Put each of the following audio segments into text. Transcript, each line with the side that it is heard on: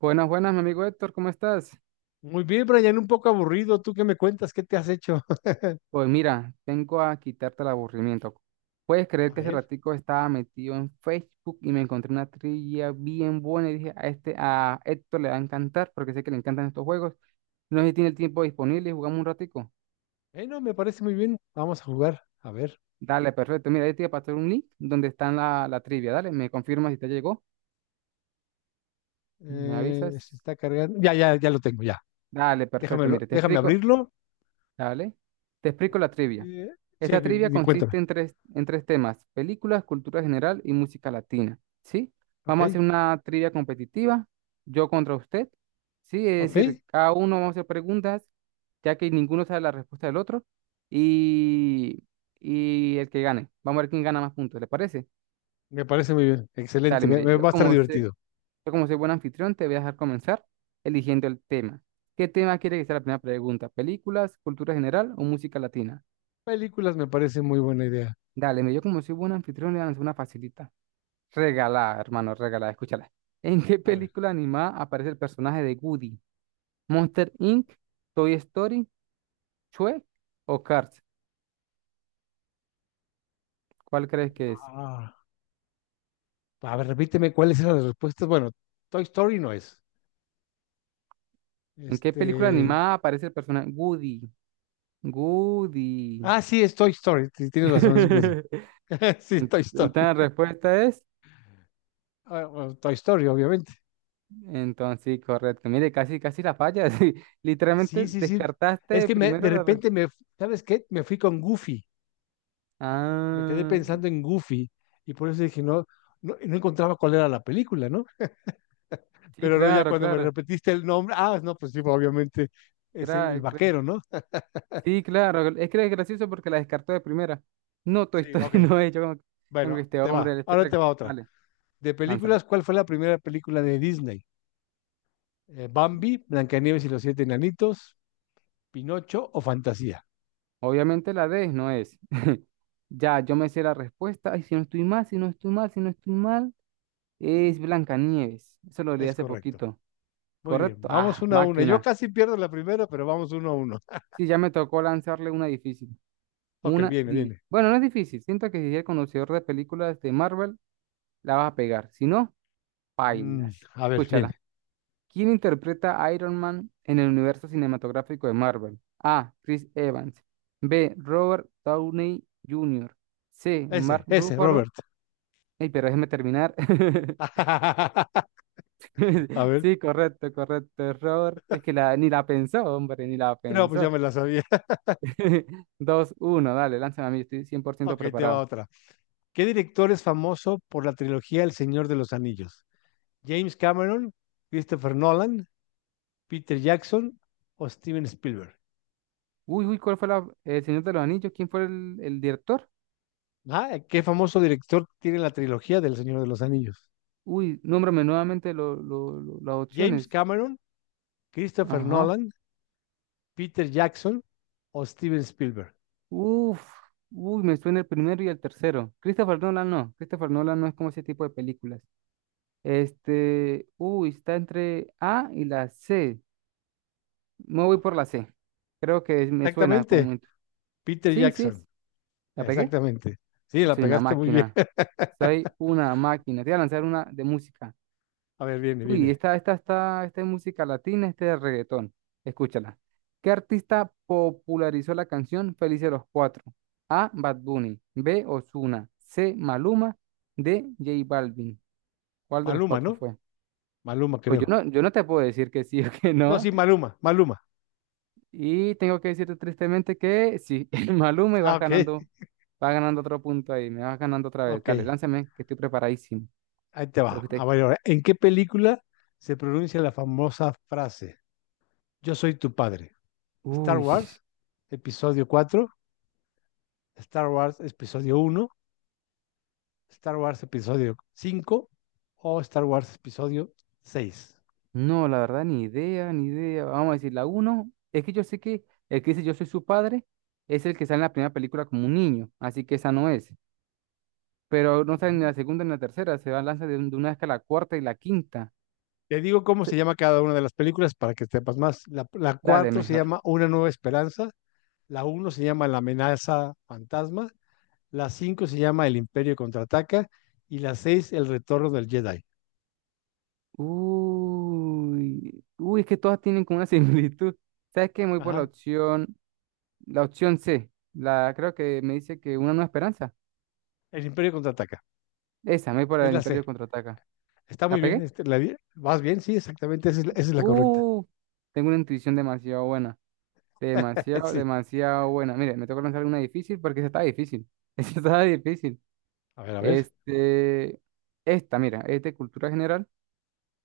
right: Buenas, buenas, mi amigo Héctor, ¿cómo estás?
left: Muy bien, Brian, un poco aburrido. ¿Tú qué me cuentas? ¿Qué te has hecho?
right: Pues mira, vengo a quitarte el aburrimiento. ¿Puedes
left: A
right: creer que hace
left: ver.
right: ratico estaba metido en Facebook y me encontré una trivia bien buena y dije, a este, a Héctor le va a encantar porque sé que le encantan estos juegos? No sé si tiene el tiempo disponible y jugamos un ratico.
left: Bueno, me parece muy bien. Vamos a jugar. A ver.
right: Dale, perfecto. Mira, ahí te voy a pasar un link donde está la trivia. Dale, me confirmas si te llegó, me avisas.
left: Se está cargando. Ya, ya, ya lo tengo, ya.
right: Dale, perfecto.
left: Déjamelo,
right: Mire, te
left: déjame
right: explico.
left: abrirlo.
right: Dale, te explico la trivia.
left: Eh, sí,
right: Esta trivia
left: cuéntame.
right: consiste en tres temas, películas, cultura general y música latina, ¿sí?
left: Ok,
right: Vamos a hacer una trivia competitiva, yo contra usted, ¿sí? Es decir,
left: ok.
right: cada uno vamos a hacer preguntas, ya que ninguno sabe la respuesta del otro, y, y el que gane. Vamos a ver quién gana más puntos, ¿le parece?
left: Me parece muy bien. Excelente.
right: Dale,
left: Me,
right: mire,
left: me
right: yo
left: va a estar
right: como sé,
left: divertido.
right: yo como soy buen anfitrión, te voy a dejar comenzar eligiendo el tema. ¿Qué tema quiere que sea la primera pregunta? ¿Películas, cultura general o música latina?
left: Películas me parece muy buena idea.
right: Dale, mire, yo como soy buen anfitrión, le voy a lanzar una facilita. Regalada, hermano, regalada, escúchala. ¿En qué
left: A ver.
right: película animada aparece el personaje de Woody? ¿Monster Inc., Toy Story, Chue o Cars? ¿Cuál crees que es?
left: Ah, a ver, repíteme cuáles eran las respuestas. Bueno, Toy Story no es.
right: ¿En qué película
left: Este.
right: animada aparece el personaje Woody? Woody.
left: Ah, sí, es Toy Story. Sí, tienes razón, es Woody. Sí,
right: Entonces
left: Toy Story.
right: la respuesta es,
left: Ah, bueno, Toy Story, obviamente.
right: entonces sí, correcto. Mire, casi, casi la falla. Sí.
left: Sí,
right: Literalmente
left: sí, sí. Es
right: descartaste
left: que me, de
right: primero la respuesta.
left: repente me, ¿sabes qué? Me fui con Goofy. Me quedé
right: Ah,
left: pensando en Goofy y por eso dije, no, no, no encontraba cuál era la película, ¿no?
right: sí,
left: Pero no, ya
right: claro,
left: cuando me
right: claro.
left: repetiste el nombre, ah, no, pues sí, obviamente es el
right: Claro,
left: vaquero, ¿no?
right: sí, claro, es que es gracioso porque la descartó de primera. No, Toy
left: Sí,
right: Story
left: ok.
right: no es. Yo como que
left: Bueno,
right: este
left: te va.
right: hombre,
left: Ahora te va otra.
right: dale,
left: De
right: lánzala.
left: películas, ¿cuál fue la primera película de Disney? Bambi, Blancanieves y los siete enanitos, Pinocho o Fantasía.
right: Obviamente la D no es. Ya, yo me sé la respuesta. Ay, si no estoy mal, es Blancanieves. Eso lo leí
left: Es
right: hace
left: correcto.
right: poquito.
left: Muy bien,
right: ¿Correcto?
left: vamos
right: Ah,
left: uno a uno. Yo
right: máquina.
left: casi pierdo la primera, pero vamos uno a uno.
right: Sí, ya me tocó lanzarle una difícil.
left: Ok,
right: Una
left: viene,
right: di.
left: viene.
right: Bueno, no es difícil. Siento que si eres conocedor de películas de Marvel, la vas a pegar. Si no,
left: Mm,
right: bailas.
left: a ver, viene.
right: Escúchala. ¿Quién interpreta a Iron Man en el universo cinematográfico de Marvel? A. Chris Evans. B. Robert Downey Jr. C.
left: Ese,
right: Mark
left: ese,
right: Ruffalo.
left: Robert.
right: Ey, pero déjeme terminar.
left: A ver.
right: Sí, correcto, correcto, Robert. Es que la, ni la pensó, hombre, ni la
left: No, pues ya
right: pensó.
left: me la sabía.
right: Dos, uno, dale, lánzame a mí, estoy 100%
left: Ok, te va
right: preparado.
left: otra. ¿Qué director es famoso por la trilogía El Señor de los Anillos? ¿James Cameron, Christopher Nolan, Peter Jackson o Steven Spielberg?
right: Uy, uy, ¿cuál fue la, el Señor de los Anillos? ¿Quién fue el director?
left: Ah, ¿qué famoso director tiene la trilogía del Señor de los Anillos?
right: Uy, nómbrame nuevamente las
left: ¿James
right: opciones.
left: Cameron, Christopher
right: Ajá.
left: Nolan, Peter Jackson o Steven Spielberg?
right: Uf, uy, me suena el primero y el tercero. Christopher Nolan no. Christopher Nolan no es como ese tipo de películas. Este, uy, está entre A y la C. Me voy
left: Ah,
right: por la C. Me suena
left: exactamente.
right: como.
left: Peter
right: Sí, sí, es.
left: Jackson,
right: ¿La pegué?
left: exactamente. Sí, la
right: Soy una
left: pegaste muy bien.
right: máquina. Soy una máquina. Te voy a lanzar una de música.
left: A ver, viene,
right: Uy,
left: viene.
right: esta es música latina, este es reggaetón. Escúchala. ¿Qué artista popularizó la canción Felices los Cuatro? A. Bad Bunny. B. Ozuna. C. Maluma. D. J Balvin. ¿Cuál de los
left: Maluma,
right: cuatro
left: ¿no?
right: fue?
left: Maluma,
right: Pues
left: creo.
right: yo no te puedo decir que sí o que
left: No,
right: no.
left: sí, Maluma, Maluma.
right: Y tengo que decirte tristemente que sí, el Maluma y
left: Ah, ok,
right: vas ganando otro punto ahí, me vas ganando otra vez.
left: ok.
right: Dale, lánzame, que estoy preparadísimo.
left: Ahí te
right: Creo
left: va.
right: que
left: A
right: usted-
left: ver, ahora, ¿en qué película se pronuncia la famosa frase Yo soy tu padre? Star
right: Uy.
left: Wars, episodio 4. Star Wars, episodio uno. Star Wars, episodio 5. O Star Wars, episodio seis.
right: No, la verdad, ni idea, ni idea. Vamos a decir, la uno, es que yo sé que el que dice yo soy su padre es el que sale en la primera película como un niño, así que esa no es. Pero no sale ni la segunda ni la tercera, se va a lanzar de una vez que la cuarta y la quinta.
left: Te digo cómo
right: Se-
left: se llama cada una de las películas para que sepas más. La
right: Dale,
left: cuatro se
right: mejor.
left: llama Una Nueva Esperanza, la uno se llama La Amenaza Fantasma, la cinco se llama El Imperio Contraataca y la seis El Retorno del Jedi.
right: Uy, uy, es que todas tienen como una similitud. ¿Sabes qué? Me voy por
left: Ajá,
right: la opción C. La, creo que me dice que una nueva esperanza.
left: El Imperio Contraataca,
right: Esa, me voy por
left: es
right: el
left: la C.
right: Imperio Contraataca.
left: Está
right: ¿La
left: muy bien,
right: pegué?
left: este, ¿vas bien? Sí, exactamente, esa es, esa es la correcta.
right: Uh, tengo una intuición demasiado buena. Demasiado,
left: Sí,
right: demasiado buena. Mire, me toca lanzar una difícil porque esa está difícil. Esa está difícil.
left: a ver, a ver.
right: Este, esta, mira, es de cultura general.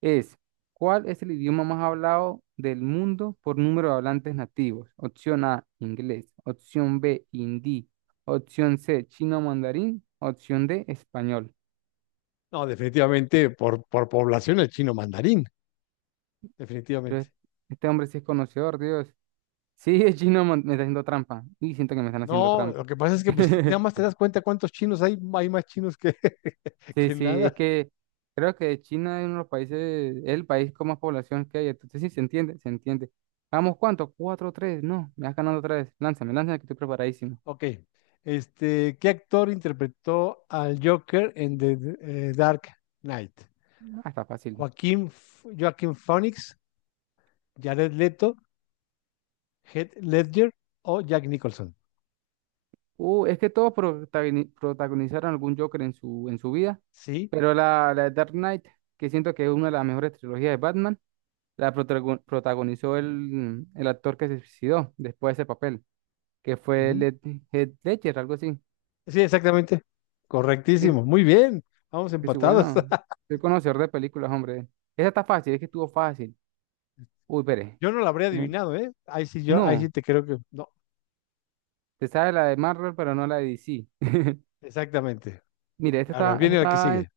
right: Es, ¿cuál es el idioma más hablado del mundo por número de hablantes nativos? Opción A, inglés. Opción B, hindi. Opción C, chino mandarín. Opción D, español.
left: No, definitivamente por población el chino mandarín,
right: Pero es-
left: definitivamente.
right: este hombre sí es conocedor, Dios. Sí, es chino, me está haciendo trampa. Y siento que me están haciendo
left: No,
right: trampa.
left: lo que pasa es que pues nada más te das cuenta cuántos chinos hay, hay más chinos que,
right: Sí,
left: que
right: sí, es
left: nada.
right: que creo que China es uno de los países, es el país con más población que hay, entonces sí, se entiende, se entiende. Vamos, ¿cuánto? Cuatro, tres, no, me vas ganando otra vez, lánzame, lánzame que estoy preparadísimo.
left: Ok, este, ¿qué actor interpretó al Joker en The Dark Knight?
right: Ah, está fácil.
left: Joaquín, Joaquín Phoenix, Jared Leto, Heath Ledger o Jack Nicholson.
right: Es que todos protagonizaron algún Joker en su vida,
left: Sí,
right: pero la de Dark Knight, que siento que es una de las mejores trilogías de Batman, la protagonizó el actor que se suicidó después de ese papel, que fue
left: ujú.
right: Led Heath Ledger, algo así,
left: Sí, exactamente.
right: sí.
left: Correctísimo. Muy bien. Vamos
right: Que sí,
left: empatados.
right: bueno, soy conocedor de películas, hombre. Esa está fácil, es que estuvo fácil. Uy, pere.
left: Yo no lo habría
right: Eh,
left: adivinado, ¿eh? Ahí sí yo, ahí sí
right: No,
left: te creo que no.
right: te sabes la de Marvel, pero no la de DC.
left: Exactamente.
right: Mire,
left: A ver,
right: esta
left: viene la que
right: está,
left: sigue.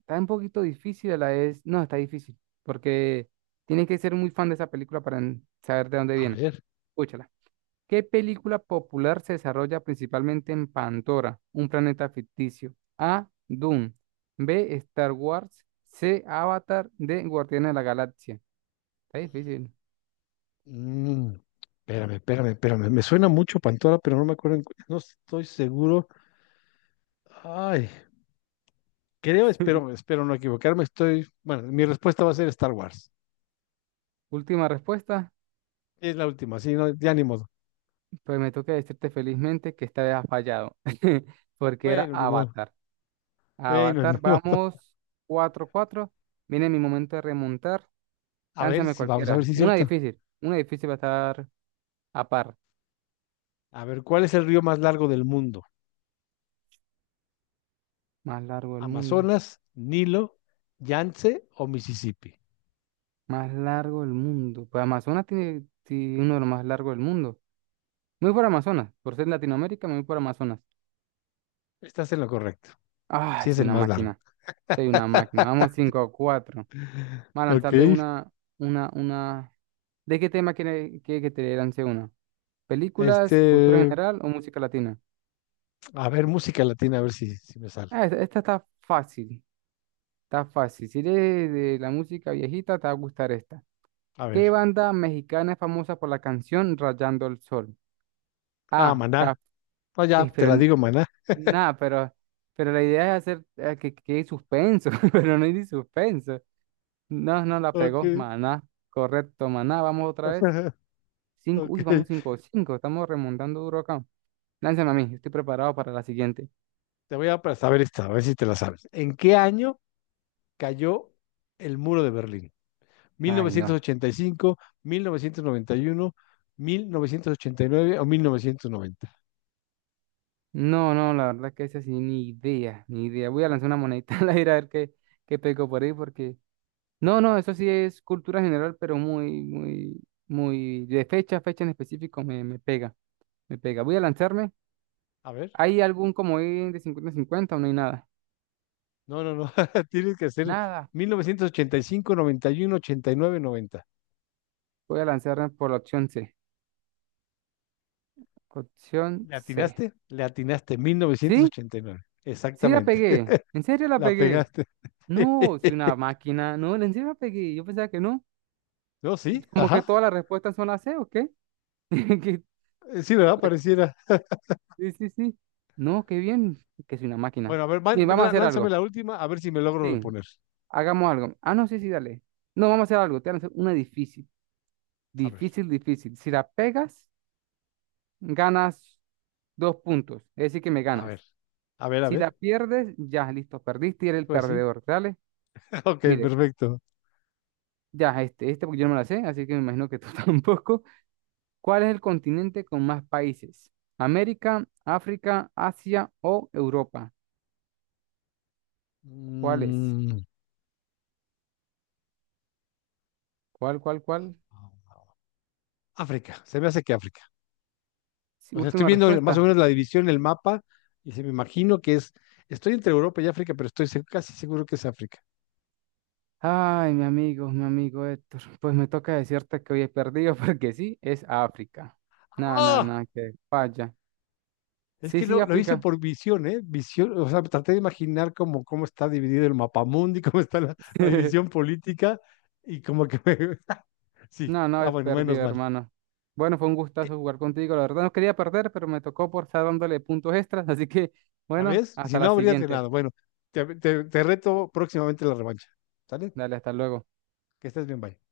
right: está un poquito difícil, la es. No, está difícil, porque tienes que ser muy fan de esa película para saber de dónde
left: A
right: viene.
left: ver.
right: Escúchala. ¿Qué película popular se desarrolla principalmente en Pandora, un planeta ficticio? A. Dune. B. Star Wars. C. Avatar. D. Guardianes de la Galaxia. Está difícil.
left: Mm, espérame, espérame, espérame. Me suena mucho Pantora, pero no me acuerdo, no estoy seguro. Ay, creo, espero no equivocarme. Estoy, bueno, mi respuesta va a ser Star Wars.
right: Última respuesta,
left: Es la última, sí, no, ya ni modo.
right: pues me toca decirte felizmente que esta vez has fallado, porque era
left: Bueno, ni modo.
right: Avatar.
left: Bueno, ni
right: Avatar,
left: modo.
right: vamos cuatro cuatro. Viene mi momento de remontar.
left: A ver
right: Lánzame
left: si vamos a ver
right: cualquiera.
left: si es cierto.
right: Una difícil va a estar a par.
left: A ver, ¿cuál es el río más largo del mundo?
right: Más largo del mundo,
left: ¿Amazonas, Nilo, Yangtze o Mississippi?
right: más largo del mundo. Pues Amazonas tiene, tiene uno de los más largos del mundo. Muy por Amazonas, por ser Latinoamérica, muy por Amazonas.
left: Estás en lo correcto. Sí
right: Ay,
left: es
right: soy
left: el
right: una
left: más largo.
right: máquina, soy una máquina. Vamos cinco cuatro. Vamos a
left: Ok.
right: lanzarle una. ¿De qué tema quiere que te lance uno? ¿Películas, cultura
left: Este,
right: general o música latina?
left: a ver, música latina, a ver si me sale.
right: Ah, esta está fácil, está fácil. Si eres de la música viejita, te va a gustar esta.
left: A
right: ¿Qué
left: ver.
right: banda mexicana es famosa por la canción Rayando el Sol?
left: Ah,
right: Ah,
left: Maná.
right: Caf-
left: No, ya te
right: pero
left: la digo, Maná.
right: nada, pero la idea es hacer que quede suspenso, pero no hay ni suspenso. No, no la pegó,
left: Ok.
right: maná. Correcto, maná. Vamos otra vez. Cinco, uy,
left: Ok.
right: vamos cinco, cinco, estamos remontando duro acá. Lánzame a mí, estoy preparado para la siguiente.
left: Te voy a para saber esta, a ver si te la sabes. ¿En qué año cayó el muro de Berlín?
right: Ay, no.
left: ¿1985, 1991, 1989 o 1990?
right: No, no, la verdad que esa sí, ni idea, ni idea. Voy a lanzar una monedita al aire a ver qué, qué pego por ahí, porque. No, no, eso sí es cultura general, pero muy. De fecha a fecha en específico me pega, me pega. Voy a lanzarme.
left: A ver.
right: ¿Hay algún comodín de 50 cincuenta o no hay nada?
left: No, no, no. Tienes que hacer
right: Nada.
left: 1985, 91, 89, 90.
right: Voy a lanzarme por la opción C. Opción
left: ¿Le
right: C.
left: atinaste? Le atinaste
right: ¿Sí?
left: 1989.
right: Sí la
left: Exactamente.
right: pegué. ¿En serio la
left: La
right: pegué?
left: pegaste.
right: No, soy una máquina. No, en serio la pegué. Yo pensaba que no.
left: No, sí,
right: Como que
left: ajá.
right: todas las respuestas son la C, ¿o qué? que
left: Sí, ¿verdad?
right: la-
left: Pareciera.
right: Sí, sí, sí. No, qué bien, que soy una máquina.
left: Bueno, a ver,
right: Bien, vamos a hacer
left: lánzame
right: algo.
left: la última, a ver si me logro
right: Sí,
left: reponer.
right: hagamos algo. Ah, no, sí, sí, dale. No, vamos a hacer algo. Te voy a hacer una difícil.
left: A ver,
right: Difícil, difícil. Si la pegas, ganas dos puntos. Es decir, que me
left: a
right: ganas.
left: ver, a ver, a
right: Si la
left: ver.
right: pierdes, ya, listo, perdiste y eres el
left: Pues sí.
right: perdedor. Dale.
left: Ok,
right: Mire,
left: perfecto.
right: ya, porque yo no me la sé, así que me imagino que tú tampoco. ¿Cuál es el continente con más países? ¿América, África, Asia o Europa? ¿Cuál es?
left: Mm,
right: ¿Cuál?
left: África, se me hace que África.
right: Sí,
left: O sea, estoy
right: última
left: viendo más o
right: respuesta.
left: menos la división, el mapa, y se me imagino que es, estoy entre Europa y África, pero estoy casi seguro que es África.
right: Ay, mi amigo Héctor, pues me toca decirte que hoy he perdido porque sí, es África. No, no,
left: ¡Ah!
right: no, que falla.
left: Es
right: Sí,
left: que
right: sí,
left: lo hice
right: África.
left: por visión, ¿eh? Visión, o sea, traté de imaginar cómo está dividido el mapamundi, cómo está la división política, y como que Sí,
right: No, no,
left: ah,
right: he
left: bueno, menos
right: perdido,
left: mal.
right: hermano. Bueno, fue un gustazo jugar contigo. La verdad no quería perder, pero me tocó por estar dándole puntos extras. Así que,
left: ¿Ya
right: bueno,
left: ves? Si
right: hasta
left: no
right: la
left: habrías
right: siguiente.
left: ganado. Bueno, te reto próximamente en la revancha. ¿Sale?
right: Dale, hasta luego.
left: Que estés bien, bye.